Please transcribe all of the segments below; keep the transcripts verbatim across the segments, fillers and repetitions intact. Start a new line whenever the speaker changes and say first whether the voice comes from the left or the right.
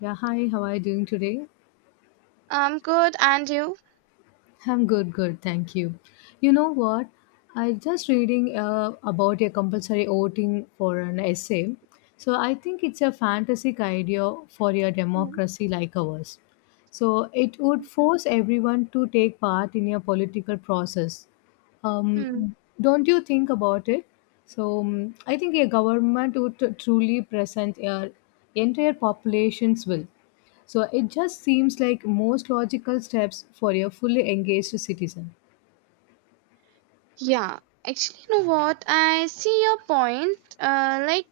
left: Yeah, hi, how are you doing today?
right: I'm good, and you?
left: I'm good, good, thank you. You know what? I just reading uh, about a compulsory voting for an essay. So I think it's a fantastic idea for a democracy like ours. So it would
right: Mm-hmm.
left: force everyone to take part in a political process. Um, don't you think about it? So um, I think a government would t- truly present a entire population's will. So it just seems like most logical steps for a fully engaged citizen.
right: Yeah, actually, you know what? I see your point. Uh, like,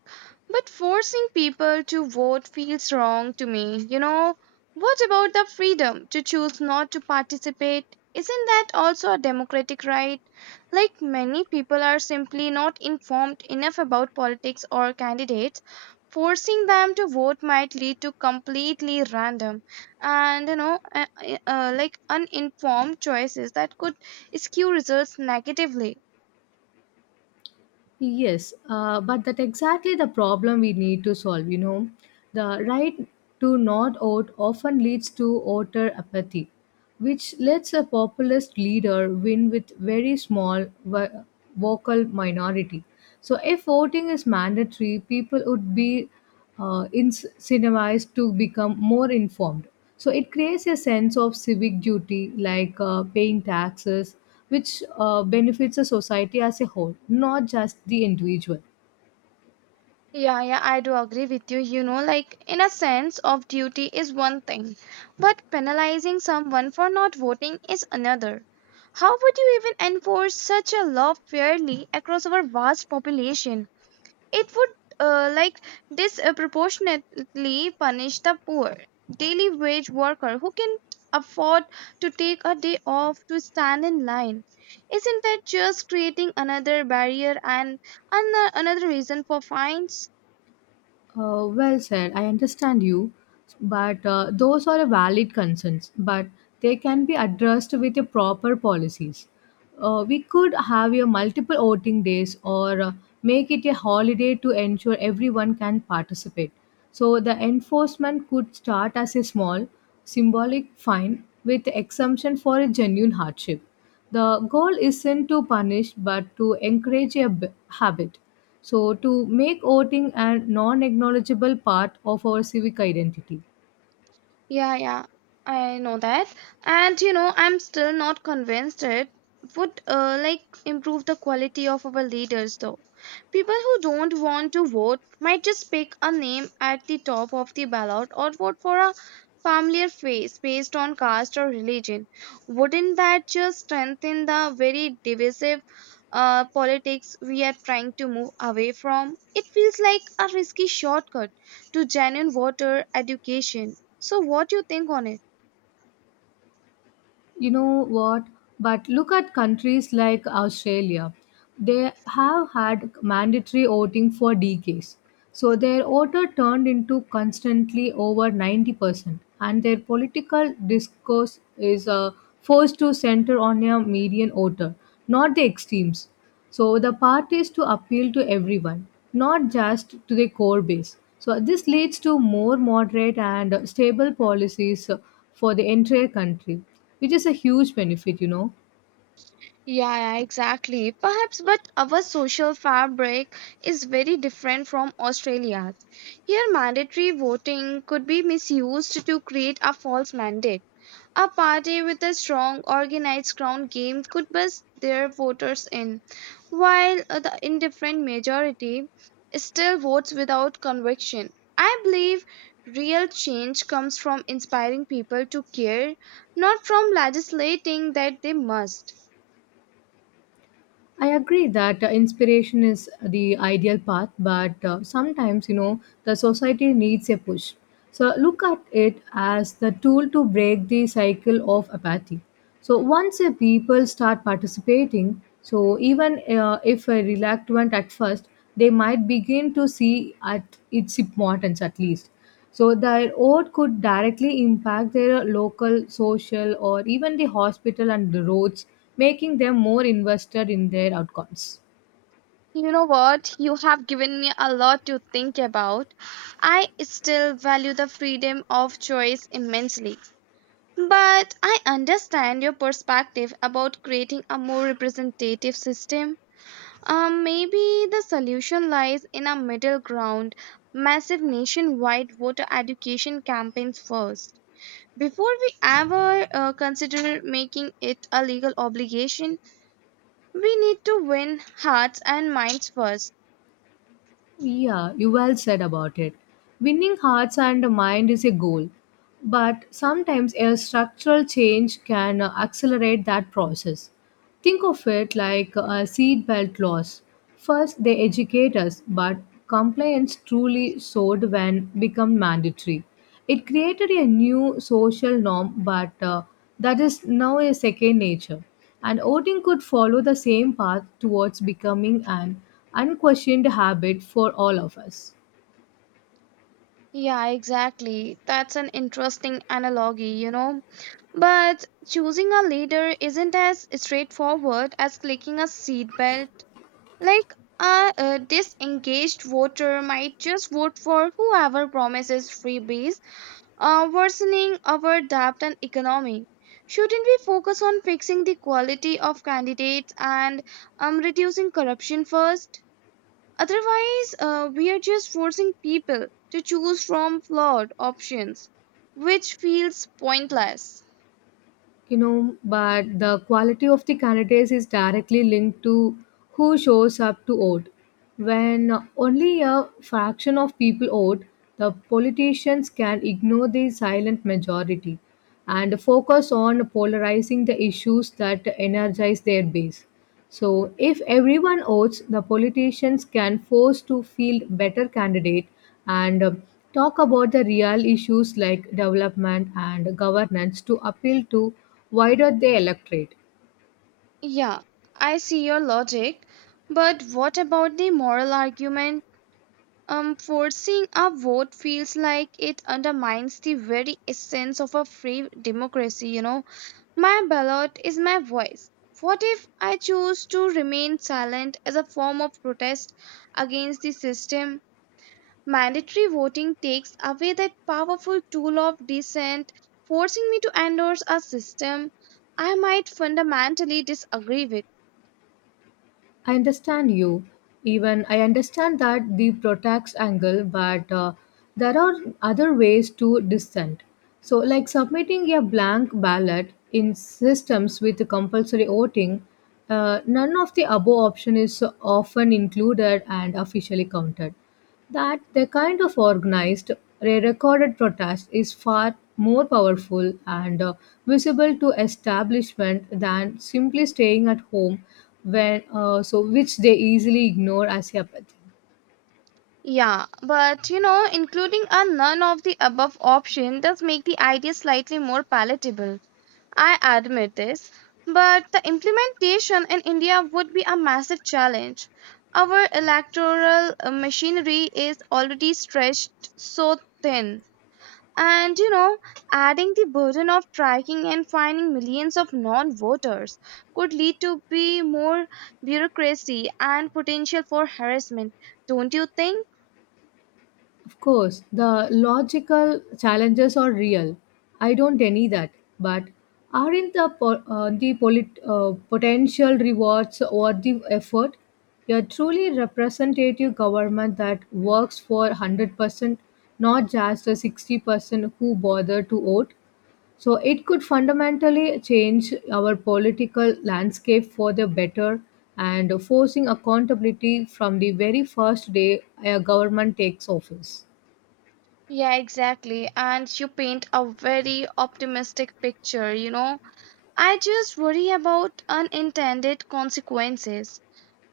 right: but forcing people to vote feels wrong to me. You know, what about the freedom to choose not to participate? Isn't that also a democratic right? Like, many people are simply not informed enough about politics or candidates. Forcing them to vote might lead to completely random and, you know, uh, uh, uh, like uninformed choices that could skew results negatively.
left: Yes, uh, but that's exactly the problem we need to solve. You know, the right to not vote often leads to voter apathy, which lets a populist leader win with very small vo- vocal minority. So if voting is mandatory, people would be uh, incentivized to become more informed. So it creates a sense of civic duty, like uh, paying taxes, which uh, benefits the society as a whole, not just the individual.
right: Yeah, yeah, I do agree with you. You know, like in a sense of duty is one thing, but penalizing someone for not voting is another. How would you even enforce such a law fairly across our vast population? It would uh, like disproportionately punish the poor daily wage worker who can afford to take a day off to stand in line. Isn't that just creating another barrier and an- another reason for fines?
left: Uh, well said. I understand you, but uh, those are valid concerns, but they can be addressed with the proper policies. Uh, we could have a multiple voting days or uh, make it a holiday to ensure everyone can participate. So the enforcement could start as a small symbolic fine with exemption for a genuine hardship. The goal isn't to punish but to encourage a b- habit. So, to make voting a non acknowledgeable part of our civic identity.
right: Yeah, yeah, I know that. And you know, I'm still not convinced it would uh, like improve the quality of our leaders though. People who don't want to vote might just pick a name at the top of the ballot or vote for a familiar face based on caste or religion. Wouldn't that just strengthen the very divisive uh, politics we are trying to move away from? It feels like a risky shortcut to genuine voter education. So what do you think on it?
left: You know what, but look at countries like Australia. They have had mandatory voting for decades. So their voter turned into constantly over ninety percent, and their political discourse is uh, forced to center on a median voter, not the extremes. So the parties to appeal to everyone, not just to the core base. So this leads to more moderate and stable policies uh, for the entire country. It is a huge benefit, you know.
right: Yeah, yeah, exactly. Perhaps, but our social fabric is very different from Australia's. Here, mandatory voting could be misused to create a false mandate. A party with a strong, organized ground game could bust their voters in, while uh, the indifferent majority still votes without conviction. I believe real change comes from inspiring people to care, not from legislating that they must.
left: I agree that uh, inspiration is the ideal path, but uh, sometimes, you know, the society needs a push. So look at it as the tool to break the cycle of apathy. So once the people start participating, so even uh, if a reluctant at first, they might begin to see at its importance at least. So their oath could directly impact their local, social, or even the hospital and the roads, making them more invested in their outcomes.
right: You know what? You have given me a lot to think about. I still value the freedom of choice immensely. But I understand your perspective about creating a more representative system. Um, maybe the solution lies in a middle ground, massive nationwide voter education campaigns first. Before we ever uh, consider making it a legal obligation, we need to win hearts and minds first.
left: Yeah, you well said about it. Winning hearts and mind is a goal, but sometimes a structural change can accelerate that process. Think of it like a seatbelt laws. First, they educate us, but compliance truly soared when become mandatory. It created a new social norm, but uh, that is now a second nature. And voting could follow the same path towards becoming an unquestioned habit for all of us.
right: Yeah, exactly. That's an interesting analogy, you know. But choosing a leader isn't as straightforward as clicking a seatbelt. Like, a, a disengaged voter might just vote for whoever promises freebies, uh, worsening our debt and economy. Shouldn't we focus on fixing the quality of candidates and um, reducing corruption first? Otherwise, uh, we are just forcing people to choose from flawed options, which feels pointless.
left: You know, but the quality of the candidates is directly linked to who shows up to vote. When only a fraction of people vote, the politicians can ignore the silent majority and focus on polarizing the issues that energize their base. So if everyone votes, the politicians can force to field better candidate and uh, talk about the real issues like development and governance to appeal to wider the electorate.
right: Yeah, I see your logic, but what about the moral argument? Um, forcing a vote feels like it undermines the very essence of a free democracy, you know. My ballot is my voice. What if I choose to remain silent as a form of protest against the system? Mandatory voting takes away that powerful tool of dissent, forcing me to endorse a system I might fundamentally disagree with.
left: I understand you. Even I understand that the protest angle, but uh, there are other ways to dissent. So, like submitting a blank ballot in systems with compulsory voting, uh, none of the above option is often included and officially counted. That the kind of organized, recorded protest is far more powerful and uh, visible to establishment than simply staying at home, when uh, so which they easily ignore as apathy.
right: Yeah, but you know, including a none of the above option does make the idea slightly more palatable. I admit this, but the implementation in India would be a massive challenge. Our electoral uh, machinery is already stretched so thin, and you know, adding the burden of tracking and finding millions of non-voters could lead to be more bureaucracy and potential for harassment. Don't you think?
left: Of course, the logical challenges are real. I don't deny that. But aren't the, po- uh, the polit- uh, potential rewards worth the effort? A truly representative government that works for one hundred percent, not just the sixty percent who bother to vote. So it could fundamentally change our political landscape for the better and forcing accountability from the very first day a government takes office.
right: Yeah, exactly. And you paint a very optimistic picture, you know. I just worry about unintended consequences.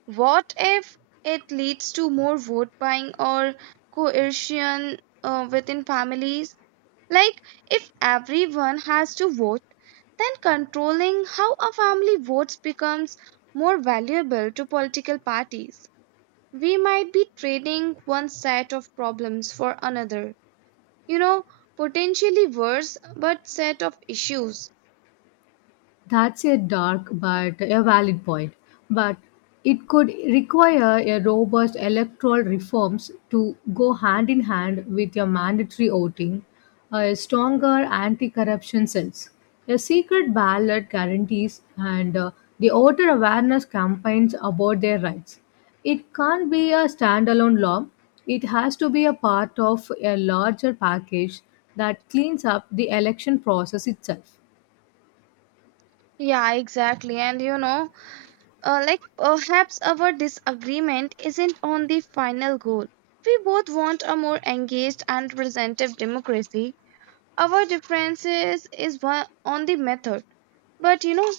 right: What if it leads to more vote buying or coercion uh, within families? Like, if everyone has to vote, then controlling how a family votes becomes more valuable to political parties. We might be trading one set of problems for another, you know, potentially worse, but set of issues.
left: That's a dark but a valid point. But it could require a robust electoral reforms to go hand in hand with your mandatory voting, a stronger anti-corruption cells, a secret ballot guarantees, and uh, the voter awareness campaigns about their rights. It can't be a standalone law. It has to be a part of a larger package that cleans up the election process itself.
right: Yeah, exactly. And you know, uh, like perhaps our disagreement isn't on the final goal. We both want a more engaged and representative democracy. Our differences is one on the method. But you know,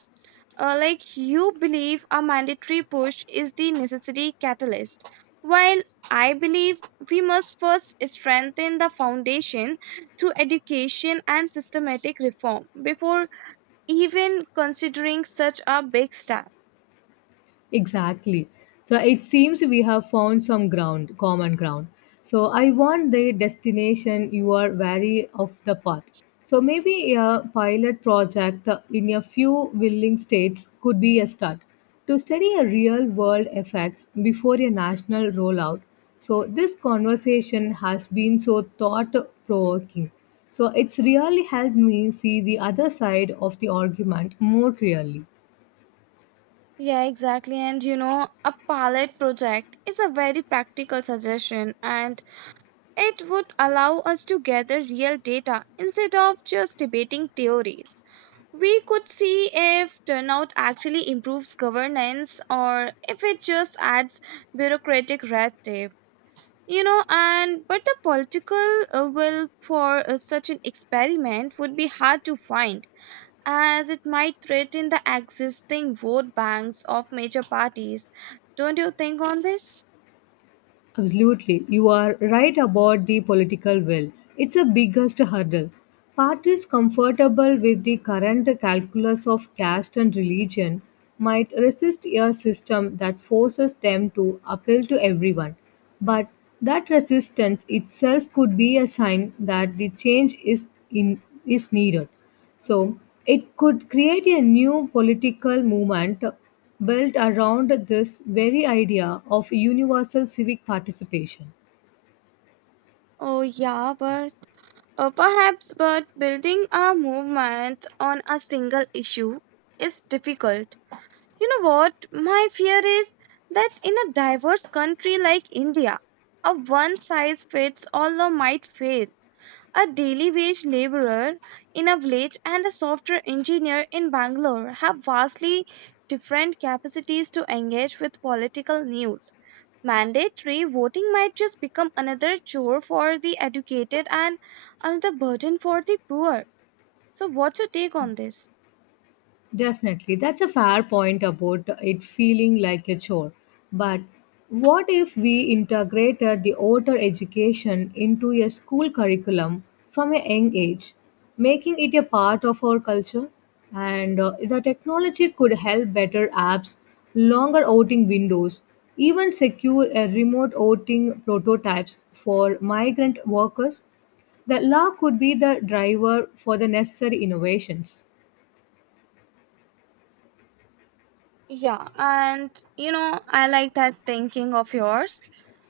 right: uh, like you believe a mandatory push is the necessary catalyst, while I believe we must first strengthen the foundation through education and systematic reform before even considering such a big step.
left: Exactly. So it seems we have found some ground, common ground. So I want the destination you are wary of the path. So maybe a pilot project uh, in a few willing states could be a start to study a real world effects before a national rollout. So this conversation has been so thought provoking. So it's really helped me see the other side of the argument more clearly.
right: Yeah, exactly. And you know, a pilot project is a very practical suggestion, and it would allow us to gather real data instead of just debating theories. We could see if turnout actually improves governance or if it just adds bureaucratic red tape. You know, and but the political uh, will for uh, such an experiment would be hard to find as it might threaten the existing vote banks of major parties. Don't you think on this?
left: Absolutely. You are right about the political will. It's a biggest hurdle. Parties comfortable with the current calculus of caste and religion might resist a system that forces them to appeal to everyone. But that resistance itself could be a sign that the change is in is needed. So it could create a new political movement built around this very idea of universal civic participation.
right: Oh, yeah, but Uh, perhaps, but building a movement on a single issue is difficult. You know what? My fear is that in a diverse country like India, a one size fits all law might fail a daily wage laborer in a village and a software engineer in Bangalore have vastly different capacities to engage with political news. Mandatory voting might just become another chore for the educated and another burden for the poor. So, what's your take on this?
left: Definitely. That's a fair point about it feeling like a chore. But what if we integrated the outer education into a school curriculum from a young age, making it a part of our culture? And uh, the technology could help better apps, longer outing windows, even secure a remote outing prototypes for migrant workers. The law could be the driver for the necessary innovations.
right: Yeah, and you know, I like that thinking of yours,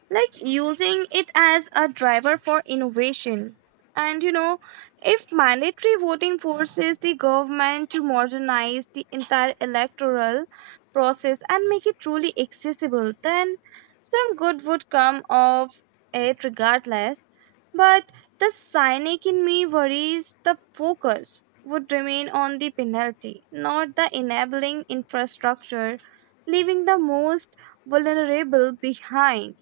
right: like using it as a driver for innovation. And you know, if mandatory voting forces the government to modernize the entire electoral process and make it truly accessible, then some good would come of it regardless. But the cynic in me worries the focus would remain on the penalty, not the enabling infrastructure, leaving the most vulnerable behind.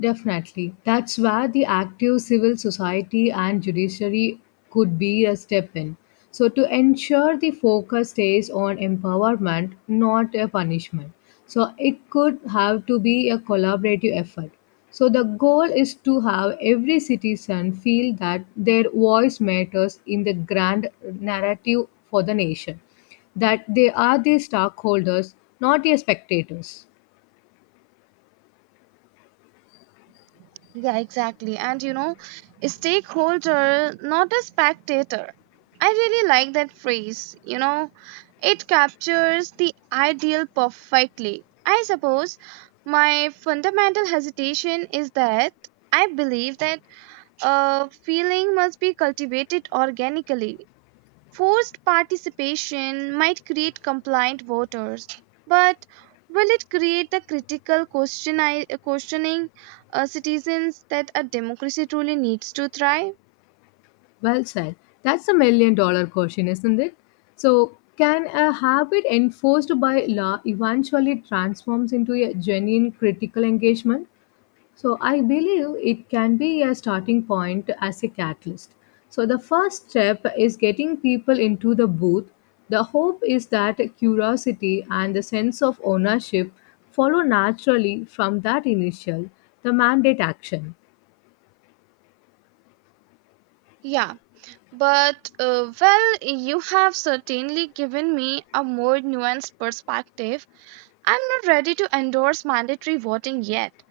left: Definitely. That's where the active civil society and judiciary could be a step in. So, to ensure the focus stays on empowerment, not a punishment. So, it could have to be a collaborative effort. So, the goal is to have every citizen feel that their voice matters in the grand narrative for the nation, that they are the stockholders, not the spectators.
right: Yeah, exactly. And you know, stakeholder, not a spectator. I really like that phrase. You know, it captures the ideal perfectly. I suppose my fundamental hesitation is that I believe that a feeling must be cultivated organically. Forced participation might create compliant voters, but will it create the critical questioni- questioning uh, citizens that a democracy truly needs to thrive?
left: Well said. That's a million dollar question, isn't it? So, can a habit enforced by law eventually transforms into a genuine critical engagement? So, I believe it can be a starting point as a catalyst. So, the first step is getting people into the booth. The hope is that curiosity and the sense of ownership follow naturally from that initial, the mandate action.
right: Yeah, but uh, well, you have certainly given me a more nuanced perspective. I'm not ready to endorse mandatory voting yet,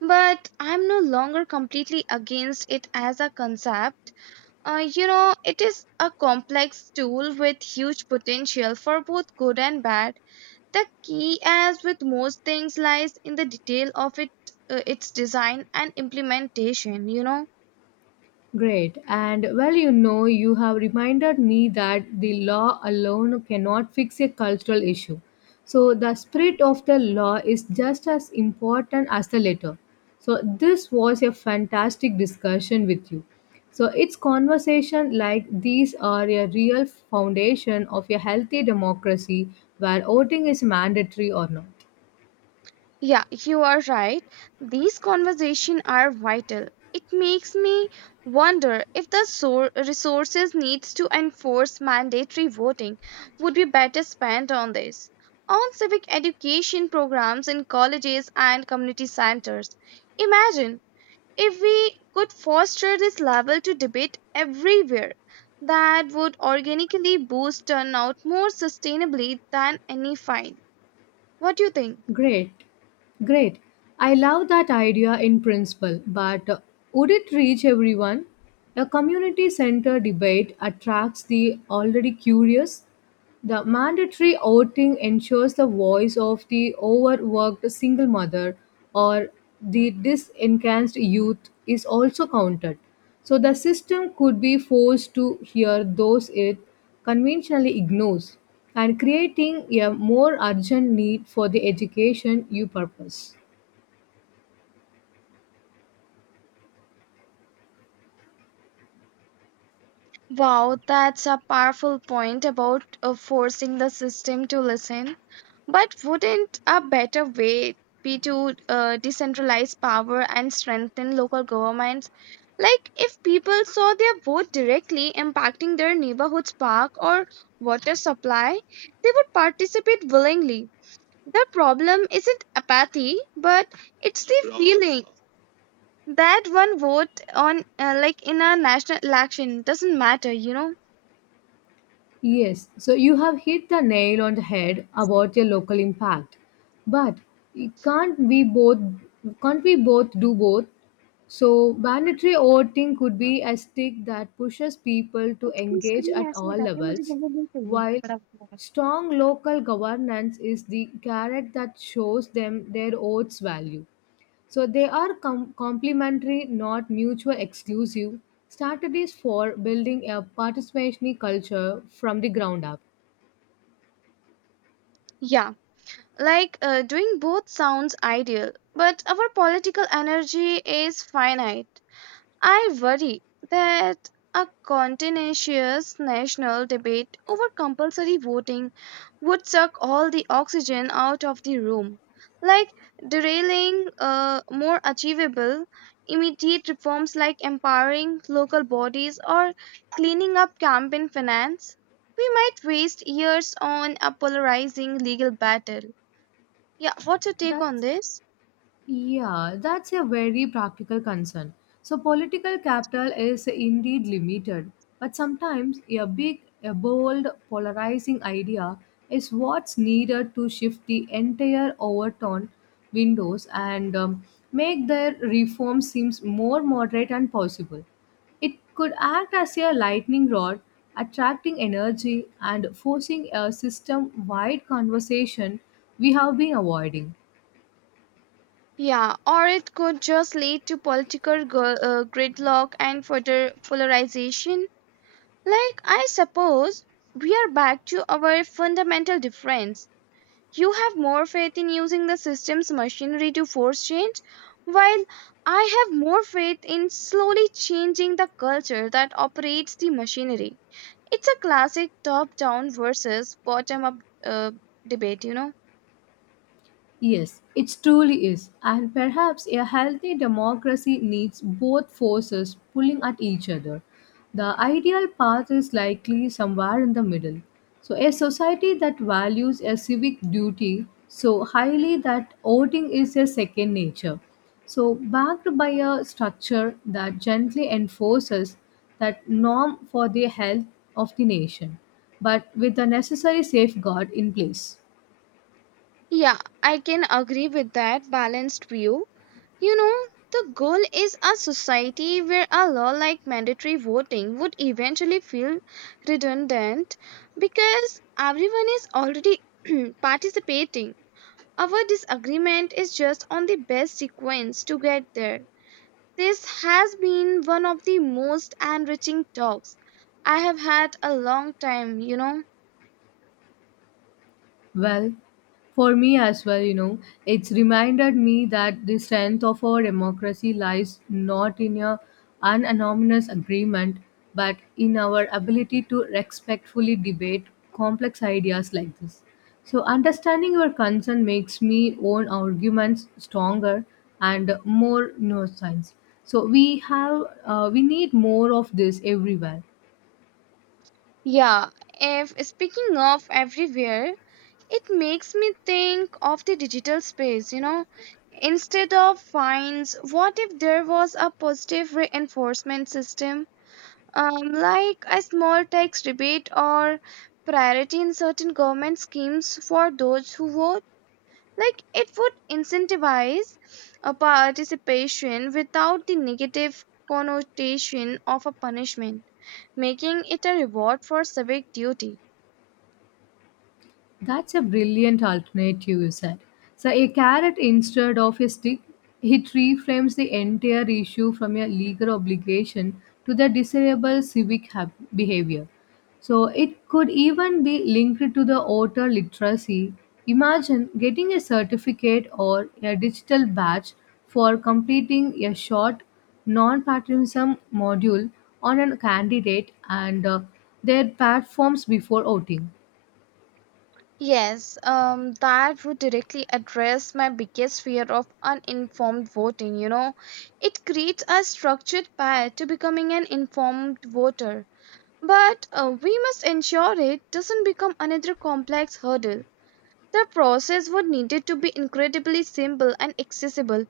right: but I'm no longer completely against it as a concept. Uh, you know, it is a complex tool with huge potential for both good and bad. The key, as with most things, lies in the detail of it, uh, its design and implementation, you know.
left: Great. And well, you know, you have reminded me that the law alone cannot fix a cultural issue. So, the spirit of the law is just as important as the letter. So, this was a fantastic discussion with you. So, it's conversation like these are a real foundation of a healthy democracy where voting is mandatory or not.
right: Yeah, you are right. These conversations are vital. It makes me wonder if the sor- resources needs to enforce mandatory voting would be better spent on this, on civic education programs in colleges and community centers. Imagine if we could foster this level to debate everywhere. That would organically boost turnout more sustainably than any fine. What do you think?
left: Great, great. I love that idea in principle, but uh, would it reach everyone? A community center debate attracts the already curious. The mandatory outing ensures the voice of the overworked single mother or the disenfranchised youth is also counted. So the system could be forced to hear those it conventionally ignores, and creating a more urgent need for the education you purpose.
right: Wow, that's a powerful point about uh, forcing the system to listen. But wouldn't a better way be to uh, decentralize power and strengthen local governments? Like, if people saw their vote directly impacting their neighborhood's park or water supply, they would participate willingly. The problem isn't apathy, but it's the feeling that one vote on, uh, like, in a national election doesn't matter, you know?
left: Yes, so you have hit the nail on the head about your local impact. But can't we both can't we both do both? So mandatory voting could be a stick that pushes people to
right: उसकी
left: engage
right: screen
left: at
right: ऐसे
left: all
right: में रहती है मुझे.
left: levels, while strong local governance is the carrot that shows them their vote's value. So they are com- complementary, not mutually exclusive, strategies for building a participatory culture from the ground up.
right: Yeah, like uh, doing both sounds ideal, but our political energy is finite. I worry that a contentious national debate over compulsory voting would suck all the oxygen out of the room, like derailing uh, more achievable, immediate reforms like empowering local bodies or cleaning up campaign finance. We might waste years on a polarizing legal battle. Yeah, what's your take on
left: That's
right: this?
left: Yeah, that's a very practical concern. So, political capital is indeed limited, but sometimes a big, a bold, polarizing idea is what's needed to shift the entire overturned windows and um, make their reform seems more moderate and possible. It could act as a lightning rod, attracting energy and forcing a system wide conversation we have been avoiding.
right: Yeah, or it could just lead to political gu- uh, gridlock and further polarization. Like, I suppose we are back to our fundamental difference. You have more faith in using the system's machinery to force change, while I have more faith in slowly changing the culture that operates the machinery. It's a classic top down versus bottom up uh, debate, you know?
left: Yes, it truly is. And perhaps a healthy democracy needs both forces pulling at each other. The ideal path is likely somewhere in the middle. So, a society that values a civic duty so highly that voting is a second nature. So, backed by a structure that gently enforces that norm for the health of the nation, but with the necessary safeguard in place.
right: Yeah, I can agree with that balanced view. You know, the goal is a society where a law like mandatory voting would eventually feel redundant because everyone is already participating. Our disagreement is just on the best sequence to get there. This has been one of the most enriching talks I have had a long time, you know.
left: Well, for me as well, you know, it's reminded me that the strength of our democracy lies not in a unanimous agreement, but in our ability to respectfully debate complex ideas like this. So, understanding your concern makes me own arguments stronger and more nuanced. So, we have uh, we need more of this everywhere.
right: Yeah, if speaking of everywhere, it makes me think of the digital space, you know. Instead of fines, what if there was a positive reinforcement system, um, like a small tax rebate or priority in certain government schemes for those who vote? Like it would incentivize a participation without the negative connotation of a punishment, making it a reward for civic duty.
left: That's a brilliant alternative, you said. So, a carrot instead of a stick, it reframes the entire issue from a legal obligation to the desirable civic hab- behavior. So, it could even be linked to the voter literacy. Imagine getting a certificate or a digital badge for completing a short non patriotism module on a candidate and uh, their platforms before voting.
right: Yes, um, that would directly address my biggest fear of uninformed voting. You know, it creates a structured path to becoming an informed voter, but uh, we must ensure it doesn't become another complex hurdle. The process would needed to be incredibly simple and accessible,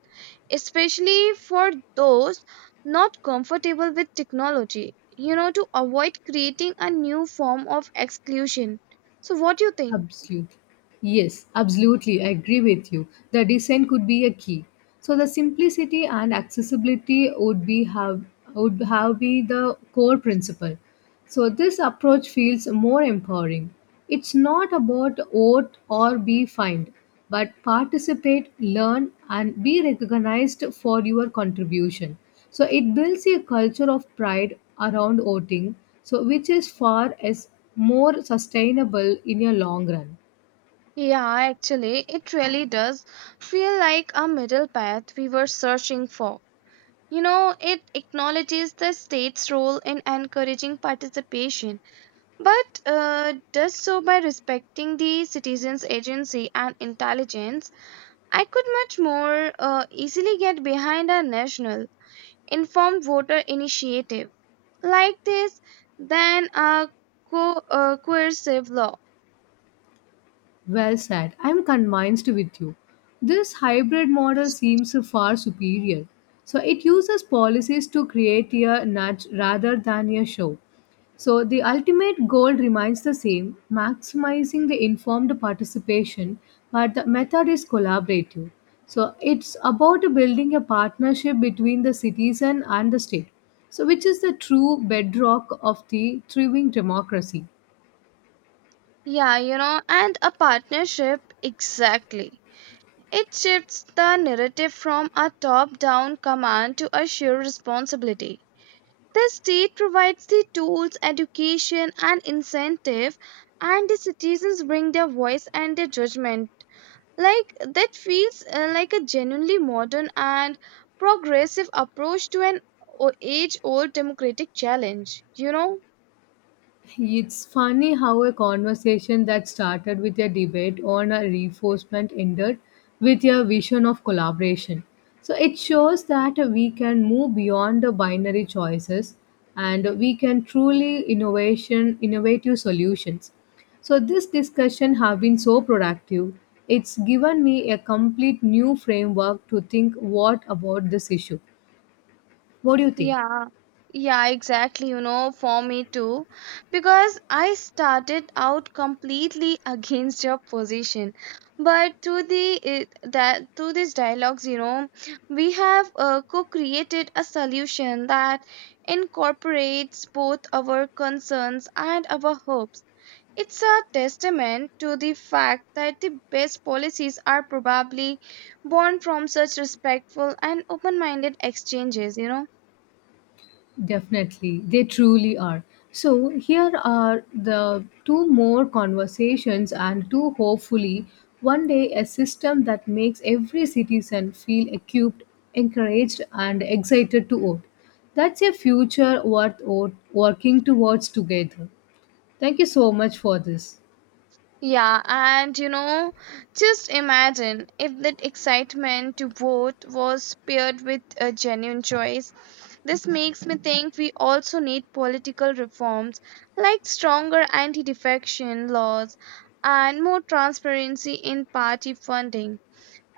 right: especially for those not comfortable with technology, you know, to avoid creating a new form of exclusion. So, what do you think?
left: Absolute. Yes, absolutely. I agree with you. The design could be a key. So the simplicity and accessibility would be have would have be the core principle. So this approach feels more empowering. It's not about vote or be fined, but participate, learn, and be recognized for your contribution. So it builds a culture of pride around voting, so which is far as more sustainable in a long run.
right: Yeah, actually, it really does feel like a middle path we were searching for. You know, it acknowledges the state's role in encouraging participation, but uh, does so by respecting the citizens' agency and intelligence. I could much more uh, easily get behind a national informed voter initiative like this than a co- uh, coercive law.
left: Well said. I'm convinced with you. This hybrid model seems far superior. So it uses policies to create a nudge rather than a show. So the ultimate goal remains the same, maximizing the informed participation, but the method is collaborative. So it's about building a partnership between the citizen and the state. So which is the true bedrock of the thriving democracy.
right: Yeah, you know, and a partnership, exactly. It shifts the narrative from a top down command to a shared responsibility. The state provides the tools, education, and incentive, and the citizens bring their voice and their judgment. Like, that feels uh, like a genuinely modern and progressive approach to an age old democratic challenge, you know?
left: It's funny how a conversation that started with a debate on a reinforcement ended with a vision of collaboration. So it shows that we can move beyond the binary choices and we can truly innovation innovative solutions. So this discussion have been so productive. It's given me a complete new framework to think what about this issue. What do you think?
right: Yeah, yeah, exactly. You know, for me too, because I started out completely against your position, but through the it, that through these dialogues, you know, we have uh, co-created a solution that incorporates both our concerns and our hopes. It's a testament to the fact that the best policies are probably born from such respectful and open-minded exchanges, you know.
left: Definitely, they truly are. So, here are the two more conversations, and two hopefully one day a system that makes every citizen feel equipped, encouraged, and excited to vote. That's a future worth wo- working towards together. Thank you so much for this.
right: Yeah, and you know, just imagine if that excitement to vote was paired with a genuine choice. This makes me think we also need political reforms like stronger anti defection laws and more transparency in party funding.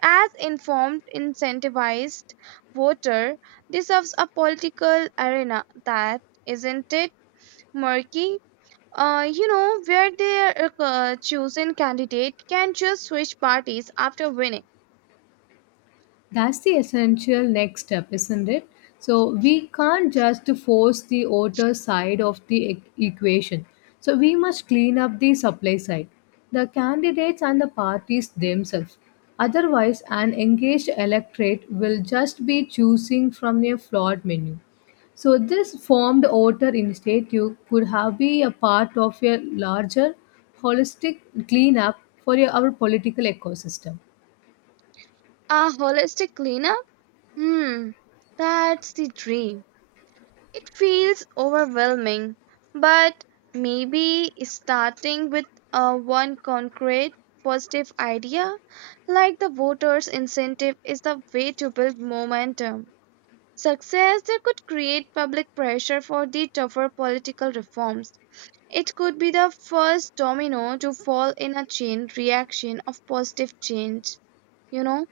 right: As informed, incentivized voter deserves a political arena that isn't it murky, uh, you know, where their uh, chosen candidate can just switch parties after winning.
left: That's the essential next step, isn't it? So we can't just force the outer side of the e- equation. So we must clean up the supply side, the candidates and the parties themselves. Otherwise, an engaged electorate will just be choosing from a flawed menu. So this formed outer initiative could have been a part of a larger holistic cleanup for our political ecosystem.
right: A holistic cleanup? Hmm, that's the dream. It feels overwhelming, but maybe starting with uh, one concrete positive idea, like the voters' incentive, is the way to build momentum. Success that could create public pressure for the tougher political reforms. It could be the first domino to fall in a chain reaction of positive change, you know?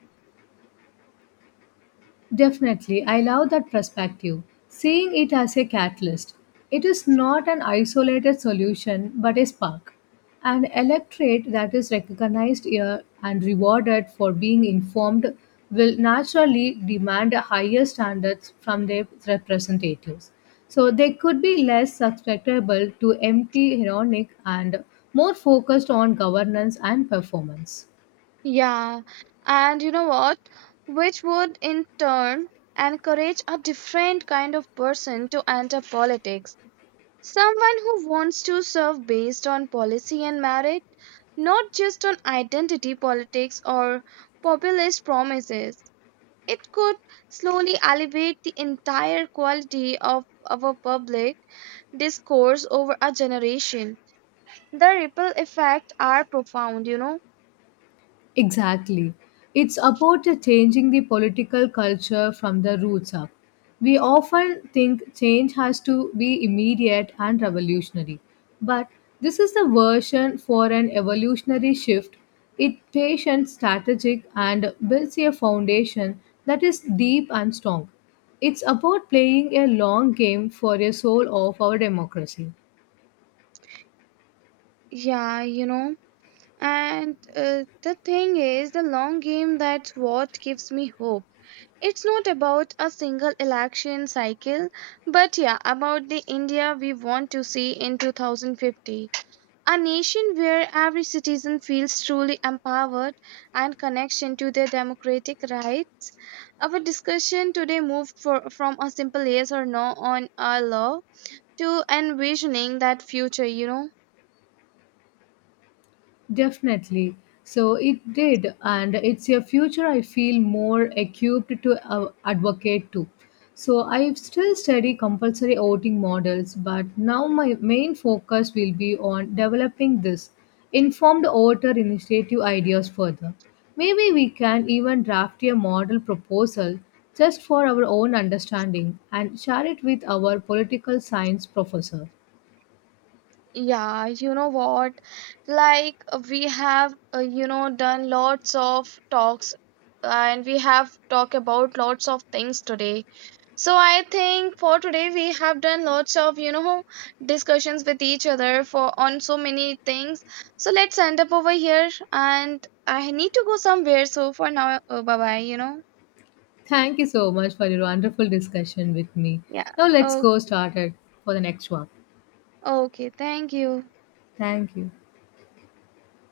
left: Definitely, I love that perspective. Seeing it as a catalyst, it is not an isolated solution but a spark, an electorate that is recognized here and rewarded for being informed will naturally demand higher standards from their representatives. So they could be less susceptible to empty, ironic, and more focused on governance and performance.
right: Yeah. And you know what? Which would in turn encourage a different kind of person to enter politics. Someone who wants to serve based on policy and merit, not just on identity politics or populist promises. It could slowly elevate the entire quality of our public discourse over a generation. The ripple effects are profound, you know.
left: Exactly. It's about uh, changing the political culture from the roots up. We often think change has to be immediate and revolutionary, but this is the version for an evolutionary shift. It patient, strategic, and builds a foundation that is deep and strong. It's about playing a long game for a soul of our democracy.
right: Yeah, you know. And uh, the thing is, the long game, that's what gives me hope. It's not about a single election cycle, but yeah, about the India we want to see in two thousand fifty. A nation where every citizen feels truly empowered and connection to their democratic rights. Our discussion today moved for, from a simple yes or no on a law to envisioning that future, you know.
left: Definitely. So it did, and it's a future I feel more equipped to uh, advocate to. So I still study compulsory voting models, but now my main focus will be on developing this informed voter initiative ideas further. Maybe we can even draft a model proposal just for our own understanding and share it with our political science professor.
right: Yeah, you know what? Like uh, we have, uh, you know, done lots of talks, and we have talked about lots of things today. So I think for today we have done lots of, you know, discussions with each other for on so many things. So let's end up over here, and I need to go somewhere. So for now, uh bye bye, you know.
left: Thank you so much for your wonderful discussion with me.
right: Yeah.
left: Now let's
right: Oh,
left: go started for the next one.
right: okay. Thank you.
left: Thank you.